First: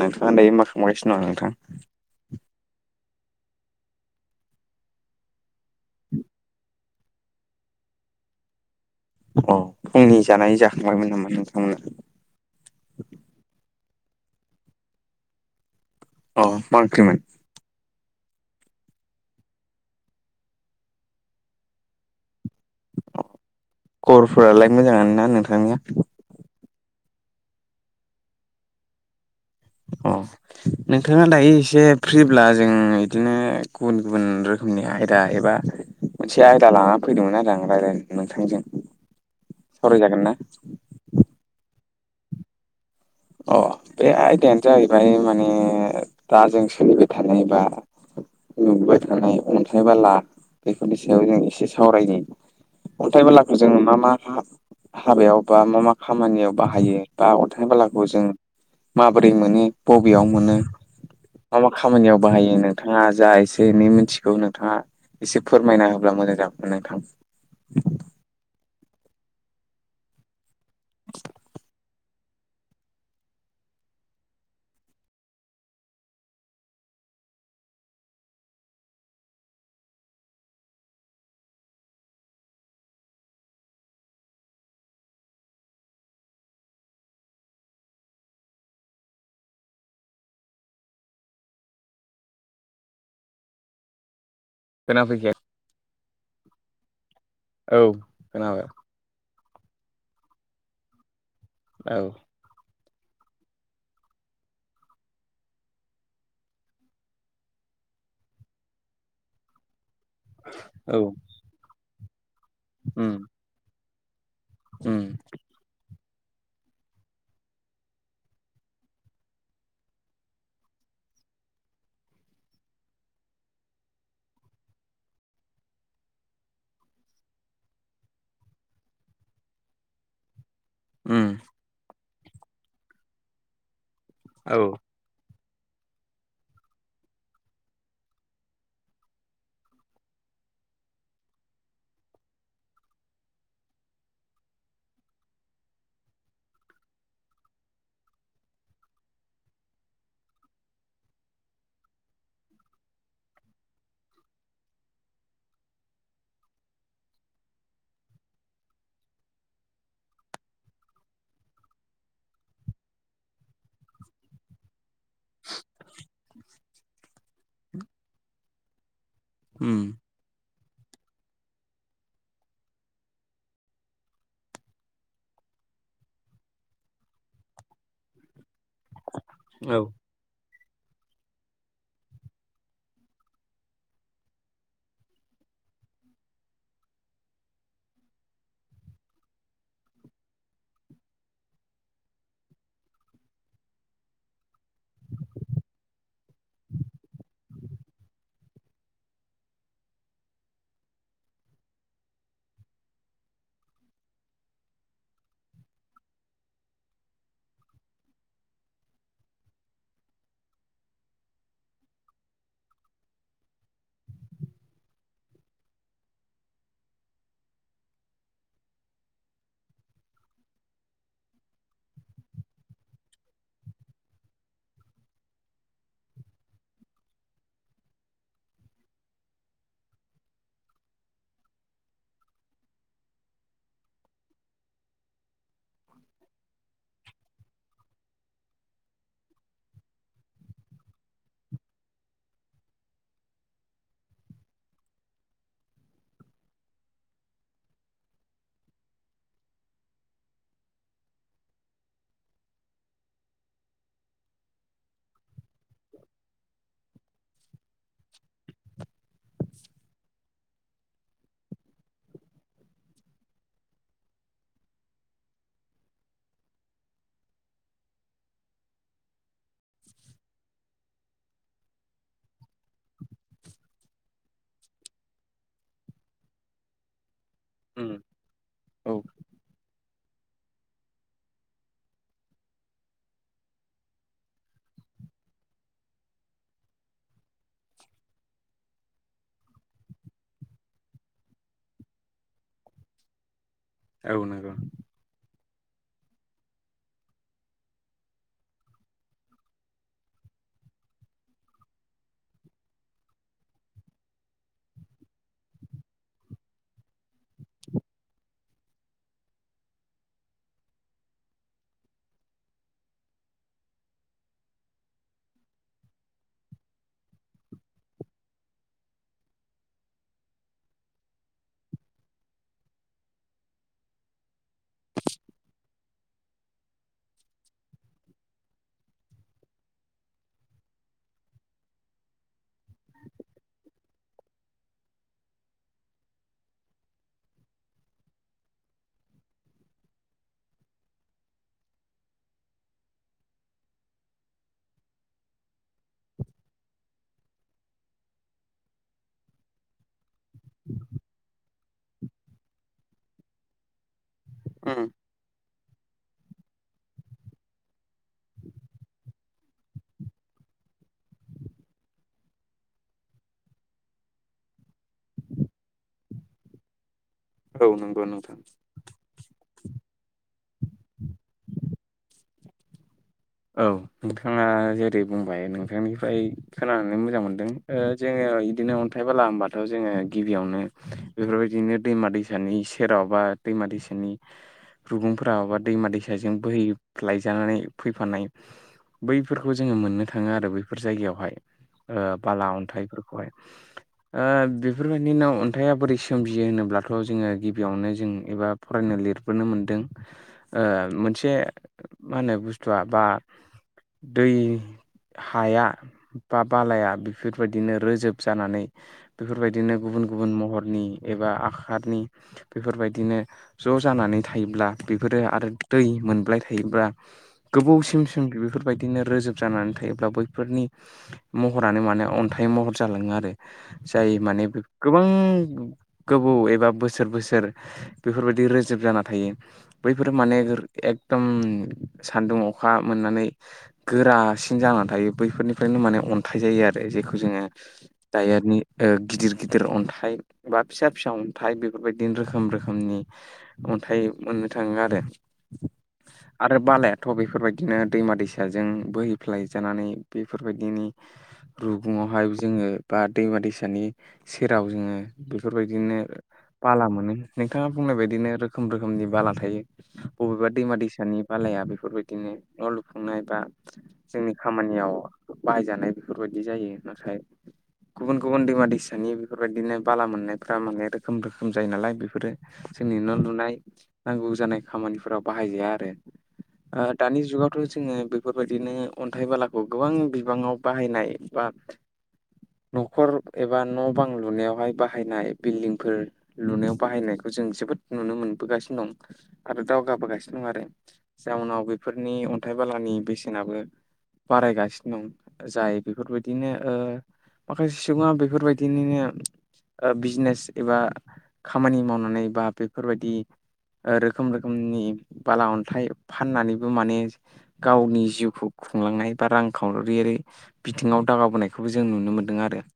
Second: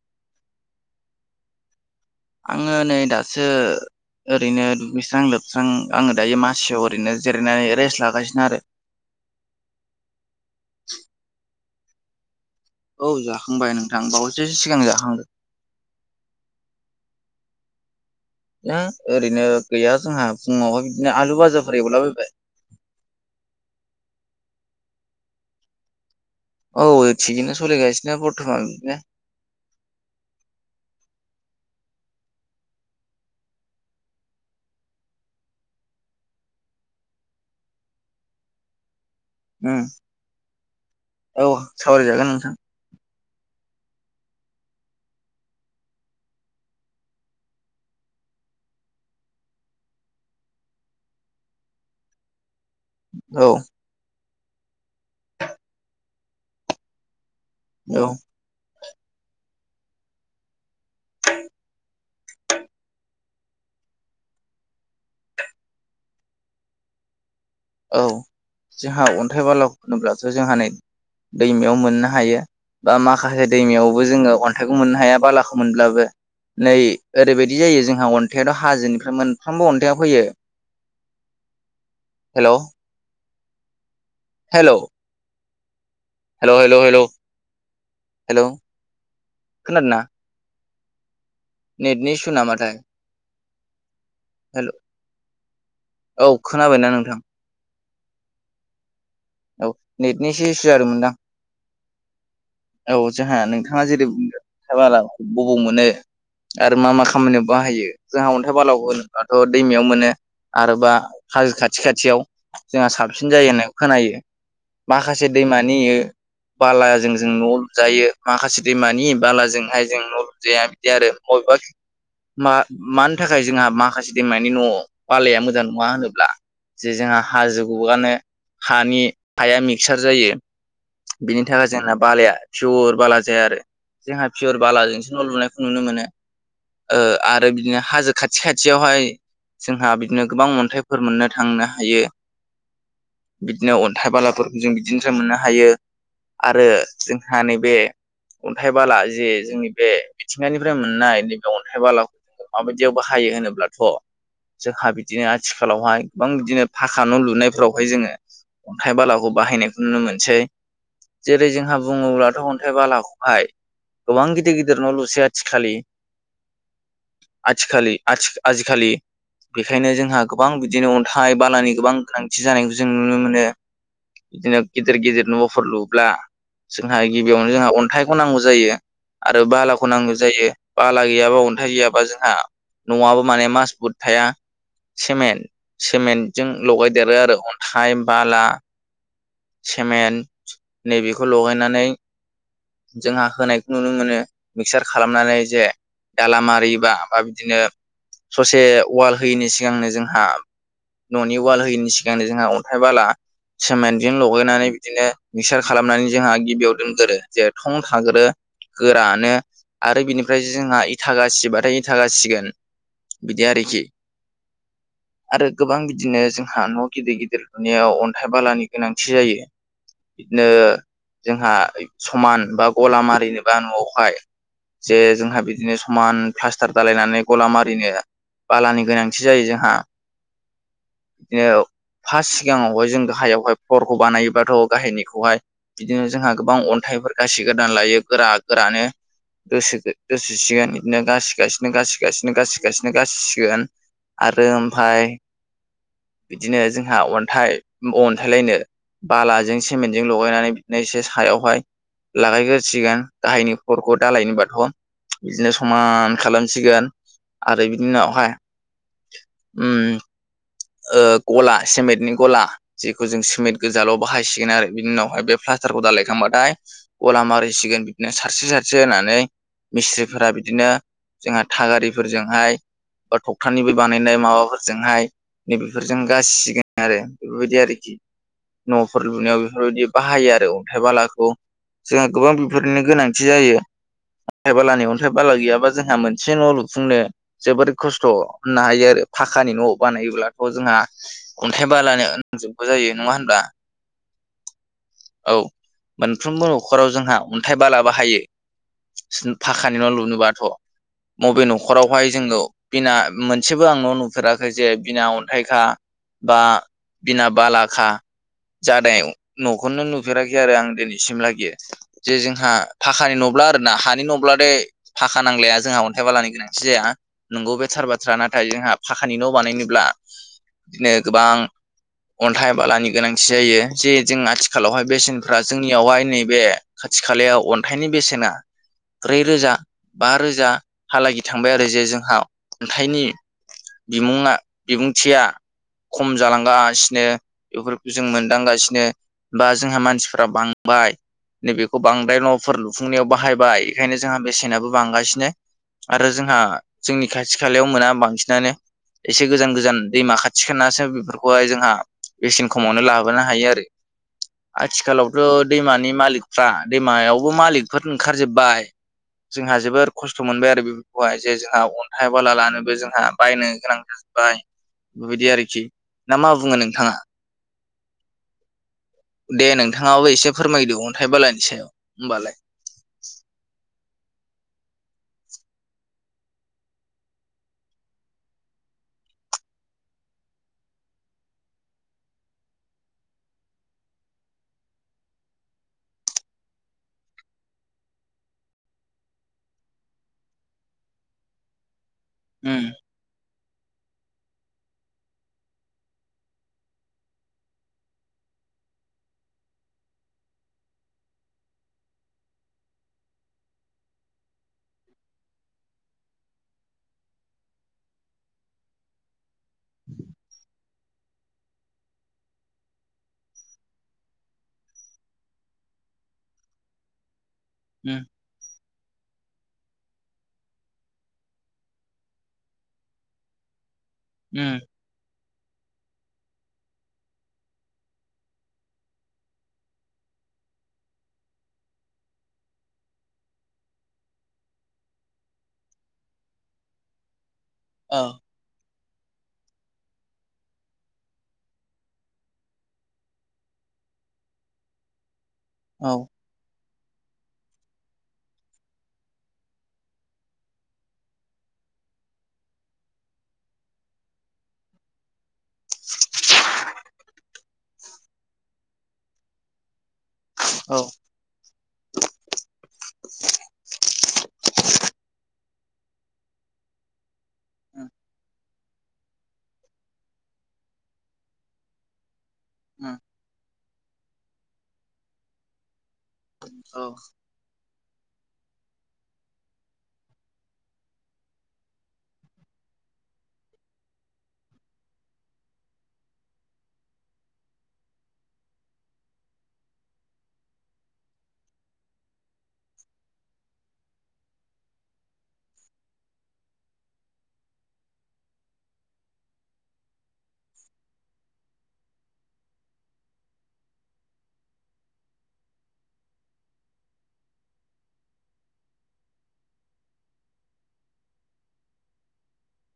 नोंथाङा दायो मा खालामां गासिनो दङ नोंथां? आङो नै दासो ओरैनो दुगैस्रां लोबस्रां आङो दायो मासियाव ओरैनो जिरायनानै रेस्ट लागासिनो आरो अ फुंनि जानाय जाखांबायमोन नामा नोंथांमोना औ जाखांबाय नोंथां बावैसोसो सिगां जाखांदो अ मा ओंख्रि मोन। द ओरैनो गैया जोंहा फुङावहाय बिदिनो आलु बाजारफोर एव लाबायबाय खरफोरालाय मोजां ना नोंथांनिया? औ थिगनो सलि गायसिनाथ। अ नोंथाङा दायो एसे फ्रिब्ला जों बिदिनो गुबुन गुबुन रोखोमनि आयदा एबा मोनसे आयदा लानानै फैदोंमोन आरो आं रायज्लाय नोंथांजों सावरायजागोन ना औ सावरायजागोन नोंथां अ बे आयदायानो जाहैबाय माने दा जों सोलिबाय थानायबा नुबाय थानाय अन्थाइ बाला बेफोरनि सायाव जों एसे सावरायानि। अन्थाइ औ बेलाखौ जोङो ना मा हा हाबायाव बा मा मा खामानियाव बाहायो बा अनथनाय औ बालाखौ जों माबोरै मोनो बबेयाव मोनो मा मा खामानियाव बाहायो नोंथाङा जा एसे एनै मिथिगौ नोंथाङा एसे फोरमायना होब्ला मोजां जागौमोन नोंथां औ जोंहा अन्थाइ बाला होन्लाथ' जोंहा नै दैमायाव मोननो हायो। बा माखासे दैमायावबो जोङो अन्थाइखौ मोननो हाया बालाखौ मोनब्लाबो नै ओरैबायदि जायो जोंहा अन्थाइाथ' हाजोनिफ्राय मोनफ्रोमबो अन्थाइया फैयो हेल' हेल' हेल' हेल' हेल' हेल' खोनादोंना नेटनि स नामाथाय हेल' खोनाफैदिया। औ खोनाबायना नोंथां औ खोनाबाय। औ नेटनिसे इसु जादोंमोनदां औ औ जोंहा नोंथाङा जेरै बुंदों अन्थाय बाला बबाव मोनो आरो मा मा खामानियाव बाहायो जोंहा अन्थाइ बालाावखौ होनोबथ' दैमायाव मोनो आरोबा औ हाजो खाथि खाथियाव जोंहा उम साबसिन जायो होननाय खोनायो। उम माखासे दैमानियो बालाजों जों न' लुजायो माखासे दैमानि बालाजोंहाय जों न' लुजाया बिदि आरो मबेबा मा मानि थाखाय जोंहा माखासे दैमानि न' बालाया मोजां नङा होनोब्ला जे जोंहा हाजो गोआनो हानि हाया मिक्सार जायो उम बिनि थाखाय जोंना बालाया पियर बाला जाया आरो जोंहा औ पियर बालाजोंसो न' लुनायखौ नुनो मोनो आरो बिदिनो हाजो खाथि खाथियावहाय जोंहा बिदिनो गोबां अन्थाइफोर मोननो थांनो हायो बिदिनो थाइाबालाफोरखौ जों बिदिनोसो मोननो हायो आरो जोंहा नैबे अन्थाइ बाला जे जोंनि बे मिथिंगानिफ्राय मोननाय नैबे अन्थाइ बालाखौ माबायदियावबो हायो होनोब्लाथ' जोंहा बिदिनो आथिखालावहाय गोबां बिदिनो भाखा न' लुनायफोरावहाय जोङो अन्थाइ बालाखौ बाहायनायखौ नुनो मोनसै जेरै जोंहा बुङोब्लाथ' अन्थाइ बालाखौहाय गोबां गिदिर गिदिर नाव लु स आथिखा आथिखा आजिखालि उम बेखायनो जोंहा गोबां बिदिनो अन्थाइ बालानि गोबां गोनांथि जानायखौ जों नुनो मोनो बिदिनो गिदिर गेदिर न'फोर लुब्ला जोंहा गिबियावनो जोंहा अन्थाइखौ नांगौ जायो आरो औ बालाखौ नांगौ जायो बाला गैयाबा अन्थाइ गैयाबा जोंहा न'आवबो माने मास बुट थाया सिमेन्ट सिमेन्टजों लगायदेरो आरो अन्थाइ बाला सेमेन्ट नैबेखौ लगायनानै जोंहा होनायखौ नुनो मोनो मिक्सार खालामनानै जे दाला मारियोबा बा बिदिनो ससे वाल होयिनि सिगांनो जोंहा न'नि वाल होयैनि सिगांनो जोंहा अन्थाइ बाला सेमेन्टजों लगैनानै बिदिनो मिक्सार खालामनानै जोंहा गिबियाव दोनग्रो जे थं थाग्रो गोरानो आरो बिनिफ्राय जोंहा इथागासिबाथाय इथागासिगोन बिदि आरोखि आरो गोबां बिदिनो जोंहा न' गिदिर गिदिर नुनायाव नाथाय बालानि गोनांथि जायो बिदिनो जोंहा समान बा गला मारिनोबा न'आवहाय जे जोंहा बिदिनो समान प्लास्टार दालायनानै गला मारिनो बालानि गोनांथि जायो जोंहा बिदिनो फार्स् सिगाङावहाय जों गाहायावहाय फरखौ बानायोबाथ' गाहायनिखौहाय बिदिनो जोंहा गोबां अन्थाइफोर गाससि गोदान लायो गोरा गोरानो दोसोसिगोन बिदिनो गासिगासिनो गासिगासिनो गासिगासिनो गासिसिगोन आरो ओमफ्राय बिदिनो जोंहा अन्थाइ अन्थायलायनो बालाजों सेमेन्टजों लगायनानै बिदिनो एसे सायावहाय लागायग्रोसिगोन गाहायनि फ्लरखौ दालायनि बाथ' बिदिनो समान खालामसिगोन आरो बिनि उनावहाय ओ गला सेमेन्टनि गला जेखौ जों सिमेन्ट गोजाल' बाहायसिगोन आरो बिनि उनावहाय बे प्लास्टारखौ दालायखांबाथाय गला मारिसिगोन बिदिनो सारसे सारसे होनानै मिस्थ्रिफोरा बिदिनो जोंहा थागारिफोरजोंहाय बा थखथानिबो बानायनाय माबाफोरजोंहाय नैबेफोरजों गासिगोन आरो बेफोरबायदि उम आरोखि औ न'फोर लुनायाव बेफोरबायदि बाहायो आरो अन्थाइ बालाखौ जोंहा गोबां बेफोरनि गोनांथि जायो। अन्थाइ बालानि अन्थाइ बाला गैयाबा जोंहा मोनसे न' लुफुंनो जोबोर खस्थ' होननो हायो आरो फाखानि न' बानायोब्लाथ' जोंहा अन्थाइ बालानि नांजोबगौ जायो नङा होमब्ला औ नंगौ। औ मोनफ्रोमबो न'खराव जोंहा अन्थाइ बाला बाहायो। फाखानि न' लुनोबाथ' बबे न'खरावहाय जोंङो बिना मोनसेबो आं न' नुफेराखै जे बिना अन्थाइखा बा बिना बालाखा जानायाव [unintelligible] नुफेराखै आरो आं दिनैसिमलागि। जे जोंहा फाखानि न'ब्ला आरोना हानि न'ब्लाथाय फाखा नांलाया जोंहा अन्थाइ बालानि गोनांथि जाया। नंगौ बे थार बाथ्रा नाथाय जोंहा फाखानि न' बानायनोब्ला बिदिनो गोबां अन्थाइ बालानि गोनांथि जायो जे जों आथि खालावहाय बेसेनफ्रा जोंनियावहाय नैबे खाथि खालायाव अन्थाइनि बेसेना ब्रै रोजा बा रोजा हालागि थांबाय आरो जे जोंहा खन्थाइनि बिमुंङा बिबुंथिया खम जालांगासिनो बेफोरखौ जों मोनदांगासिनो। बा जोंहा मानसिफोरा बांबाय। नैबेखौ बांद्राय न'फोर लुफुंनायाव बाहायबाय बेखायनो जोंहा बेसेनाबो बांगासिनो। आरो जोंहा जोंनि खाथि खालायाव मोना बांसिनानो। एसे गोजान गोजान दैमा खाथि खालासो बेफोरखौहाय जोंहा बेसेन खमावनो लाबोनो हायो आरो। उम आथिखालावथ' दैमानि मालिकफ्रा दैमायावबो मालिकफोर ओंखारजोबबाय। जोंहा जोबोर खस्थ' मोनबाय आरो बेफोरखौहाय जे जोंहा अन्थाइ बाला लानोबो जोंहा बायनो गोनां [inaudible] बाय बेबायदि आरोखि ना मा बुङो नोंथाङा? औ नंगौ नोंथां। दे नोंथाङाबो एसे फोरमायदो अन्थाइ बालानि सायाव होमबालाय। औ नोंथाङा जेरै बुंबाय नोंथांनिफ्राय खोनानानै मोजां मोनदों। ओ जोङो इदिनो अन्थाइ बाला होनबाथ' जोङो गिबियावनो बेफोरबायदिनो दैमा दै सानि सेराव बा दैमा दैसानि रुगुंफोरा माबा दैमा दैसाजों बोहै लायजानानै फै फानाय बैफोरखौ जोङो मोननो थाङो आरो बैफोर जायगायावहाय ओ बाला उम अन्थाइफोरखौहाय। ओ बेफोरबायदिनो अन्थाइया बोरै सोमजियो होनोब्लाथ' जोङो गिबियावनो जों एबा फरायनो लिरबोनो मोनदों ओ मोनसे मा होनो बुस तुआ बा दै हाया बा बालाया बेफोरबादिनो रोजोब जानानै बेफोरबायदिनो गुबुन गुबुन महरनि एबा आखारनि बेफोरबायदिनो ज' जानानै थायोब्ला बेफोरो आरो दै मोनबाय थायोब्ला उम गोबावसिमसिम बेफोर बायदिनो रोजोब जानानै थायोब्ला बैफोरनि महरानो माने अन्थाइ महर जालाङो आरो। जायो माने उम गोबां गोबौ एबा बोसोर बोसोर बेफोरबायदि रोजोब जाना थायो बैफोरो माने एकदम सान्दुं अखा मोननानै गोरासिन जाना थायो बैफोरनिफ्रायनो माने अन्थाइ जायो आरो जेखौ जोङो औ। [unintelligible] ओ गिदिर गिदिर अन्थाइ। बा फिसा फिसा अन्थाइ बेफोरबायदिनो रोखोम रोखोमनि अन्थाइ मोननो थाङो आरो। औ। आरो बालाया थ' बेफोरबायदिनो दैमा दैसाजों बोहैफ्लाय जानानै बेफोरबायदिनि रुगुङावहाय जोङो बा दैमा दैसानि सेराव जोङो बेफोरबायदिनो बाला मोनो नोंथाङा बुंनाय बायदिनो रोखोम रोखोमनि बाला थायो। अबेबा दैमा औ दैसानि बालाया बेफोरबायदिनो न' लुफुंनाय बा जोंनि खामानियाव बाहायजानाय बेफोरबायदि जायो। नाथाय उम गुबुन गुबुन दैमा दैसानि बेफोरबायदिनो बाला मोननायफ्रा माने रोखोम रोखोम जायो नालाय, बेफोरो उम जोंनि न' लुनाय नांगौ जानाय खामानिफोराव बाहाय जाया आरो। औ ओ दानि जुगाव थ' जोङो बेफोरबायदिनो अन्थाइ बालाखौ गोबां बिबाङाव बाहायनाय बा न'खर एबा न' बां लुनायावहाय बाहायनाय बिल्डिंफोर लुनायाव बाहायनायखौ जों जोबोद नुनो मोनबोगासिनो दं आरो दावगाबोगासिनो दं आरो। जाउनाव बेफोरनि अन्थाइ बालानि बेसेनाबो बारायगासिनो दं जाय बेफोरबायदिनो ओ माखासे सुबुङा बेफोरबायदिनिनो ओ बिजनेस एबा खामानि मावनानै बा बेफोरबायदि ओ रोखोम रोखोमनि बाला अन्थाइ फाननानैबो माने गावनि जिउखौ खुंलांनाय बा रां खावरि रै बिथिङाव दावगाबोनायखौबो जों नुनो मोन्दों आरो।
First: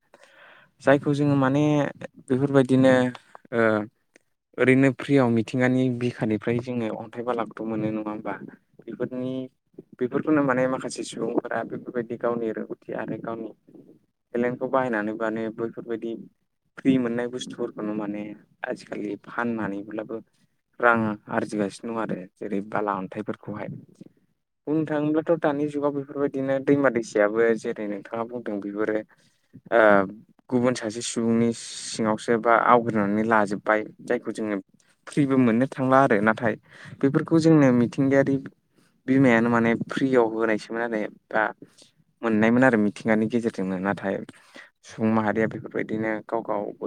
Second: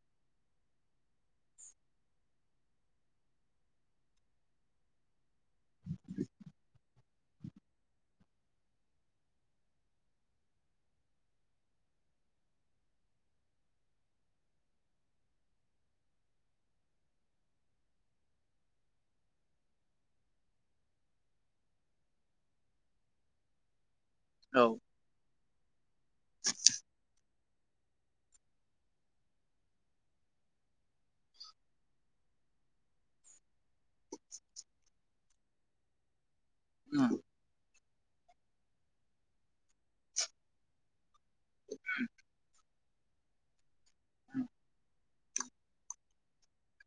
जायखौ जोङो माने बेफोरबायदिनो ओ ओरैनो फ्रियाव मिथिंगानि बिखानिफ्राय जोङो अन्थाइ बालागथ' मोनो नङा बा बेफोरनि बेफोरखौनो माने माखासे सुबुंफोरा बेफोरबायदि गावनि रोंगौथि आरो गावनि टेलेन्टखौ बाहायनानै माने बैफोरबायदि फ्रि मोननाय बुस्थुफोरखौनो माने आजिखालि फाननानैब्लाबो रां आरजिगासिनो दं आरो। जेरै बाला अन थायफोरखौहाय, औ बुंनो थाङोब्लाथ' दानि जुगाव बेफोरबायदिनो दैमा दैसायाबो जेरै नों नोंथाङा बुंदों बेफोरो ओ गुबुन सासे सुबुंनि सिङावसो बा आवग्रिनानै लाजोबबाय जायखौ जोङो फ्रिबो मोननो थांला आरो। नाथाय उम बेफोरखौ जोंनो मिथिं मिथिंगायारि बिमायानो माने फ्रियाव होनायसोमोन आरो बा मोननायमोन आरो मिथिंगानि गेजेरजोंनो। नाथा थाय सुबुं माहारिया बेफोरबायदिनो गाव गावबो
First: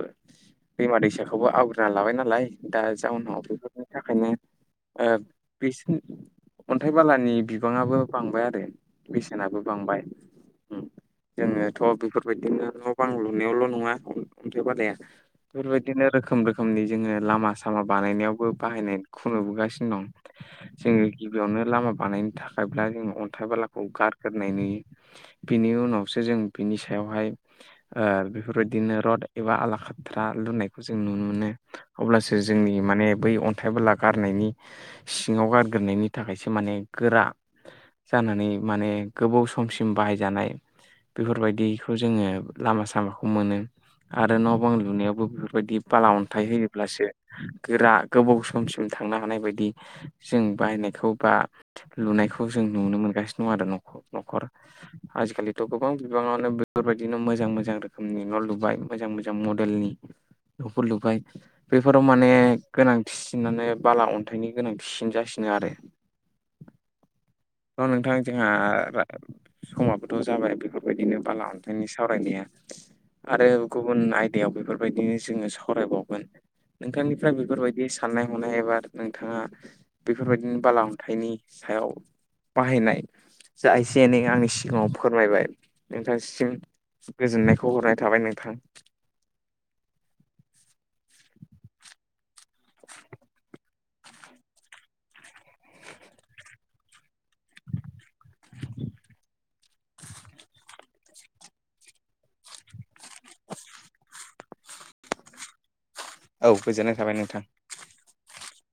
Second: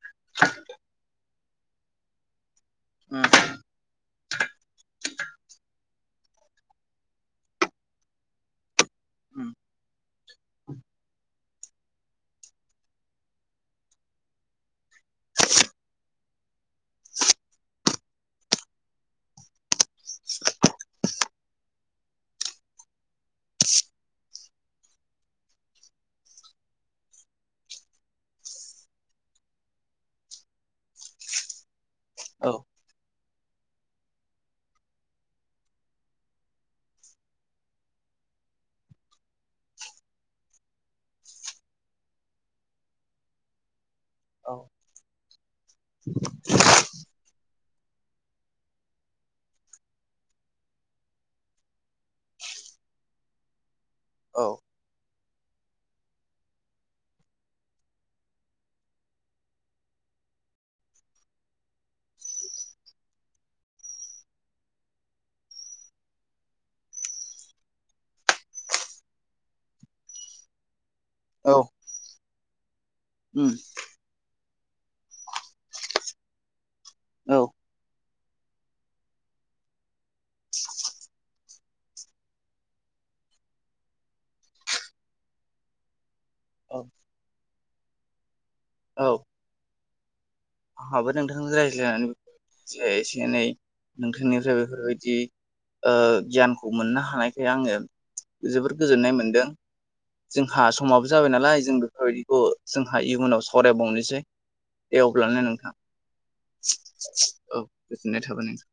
दैमा दैसा खौबो आवग्रिना लाबाय नालाय दा उम जाउनाव बेफोरनि थाखायनो ओ ओम अन्थाइ बालानि बिबाङाबो बांबाय आरो। उम बेसेनाबो बांबाय। ओम। जोङोथ' बेफोरबायदिनो न' बां लुनायावल' नङा अन्थाइ बालाया बेफोरबायदिनो रोखोम रोखोमनि जोङो लामा सामा बानायनायावबो बाहायनायखौ नुबोगासिनो दं। [inaudible] जोङो गिबियावनो लामा बानायनो थाखायब्ला जोङो अन्थाइ बालाखौ गारग्रोनाय नुयो। बिनि उनावसो जों बिनि सायावहाय ओ बेफोरबायदिनो रड एबा आलाखाथ्रा लुनायखौ जों नुनो मोनो। अब्लासो औ जोंनि माने बै अन्थाइ बाला गारनायनि सिङाव गार गोरनायनि थाखायसो माने गोरा जानानै माने गोबाव समसिम बाहायजानाय बेफोरबायदिखौ जोङो लामा सामाखौ मोनो। आरो न' औ बां लुनायावबो बेफोरबायदि बाला अन्थाइ होयोब्लासो गोरा गोबाव समसिम थांनो हानाय बायदि जों बाहायनायखौ बा लुनायखौ जों नुनो मोनगासिनो दं आरो न'ख-न'खर। औ आजिखालिथ' गोबां बिबाङावनो बेफोरबायदिनो मोजां मोजां रोखोमनि न' लुबाय मोजां मोजां मडेलनि न'फोर लुबाय। बेफोराव माने गोनांथिसिनानो बाला अन्थाइनि गोनांथिसिन जासिनो आरो। औ नोंथां जोंहा समाबोथ' जाबाय बेफोरबायदिनो बाला औ अन्थाइनि सावरायनाया आरो उम गुबुन आय - दायाव बेफोरबायदिनो जोङो सावरायबावगोन। नोंथांनिफ्राय औ बेफोरबायदि साव साननाय हनाय एबा नोंथाङा बेफोरबायदिनि बाला-अन्थाइनि सायाव बाहायनाय जा एसे एनै आंनि सिगाङाव फोरमायबाय नोंथांसिम औ गोजोननायखौ हरनाय थाबाय नोंथां। औ [unintelligible] जा एसे एनै नोंथांनिफ्राय बेफोरबायदि ओ गियानखौ मोननो हानाय खाय आङो जोबोर गोजोननाय मोनदों। जोंहा समाबो जाबाय नालाय जों बेफोरबायदिखौ जोंहा इयुनाव सावरायबावनोसै दे अब्ला ने नोंथां। औ गोजोननाय थाबाय नोंथां औ गोजोननाय थाबाय नोंथां।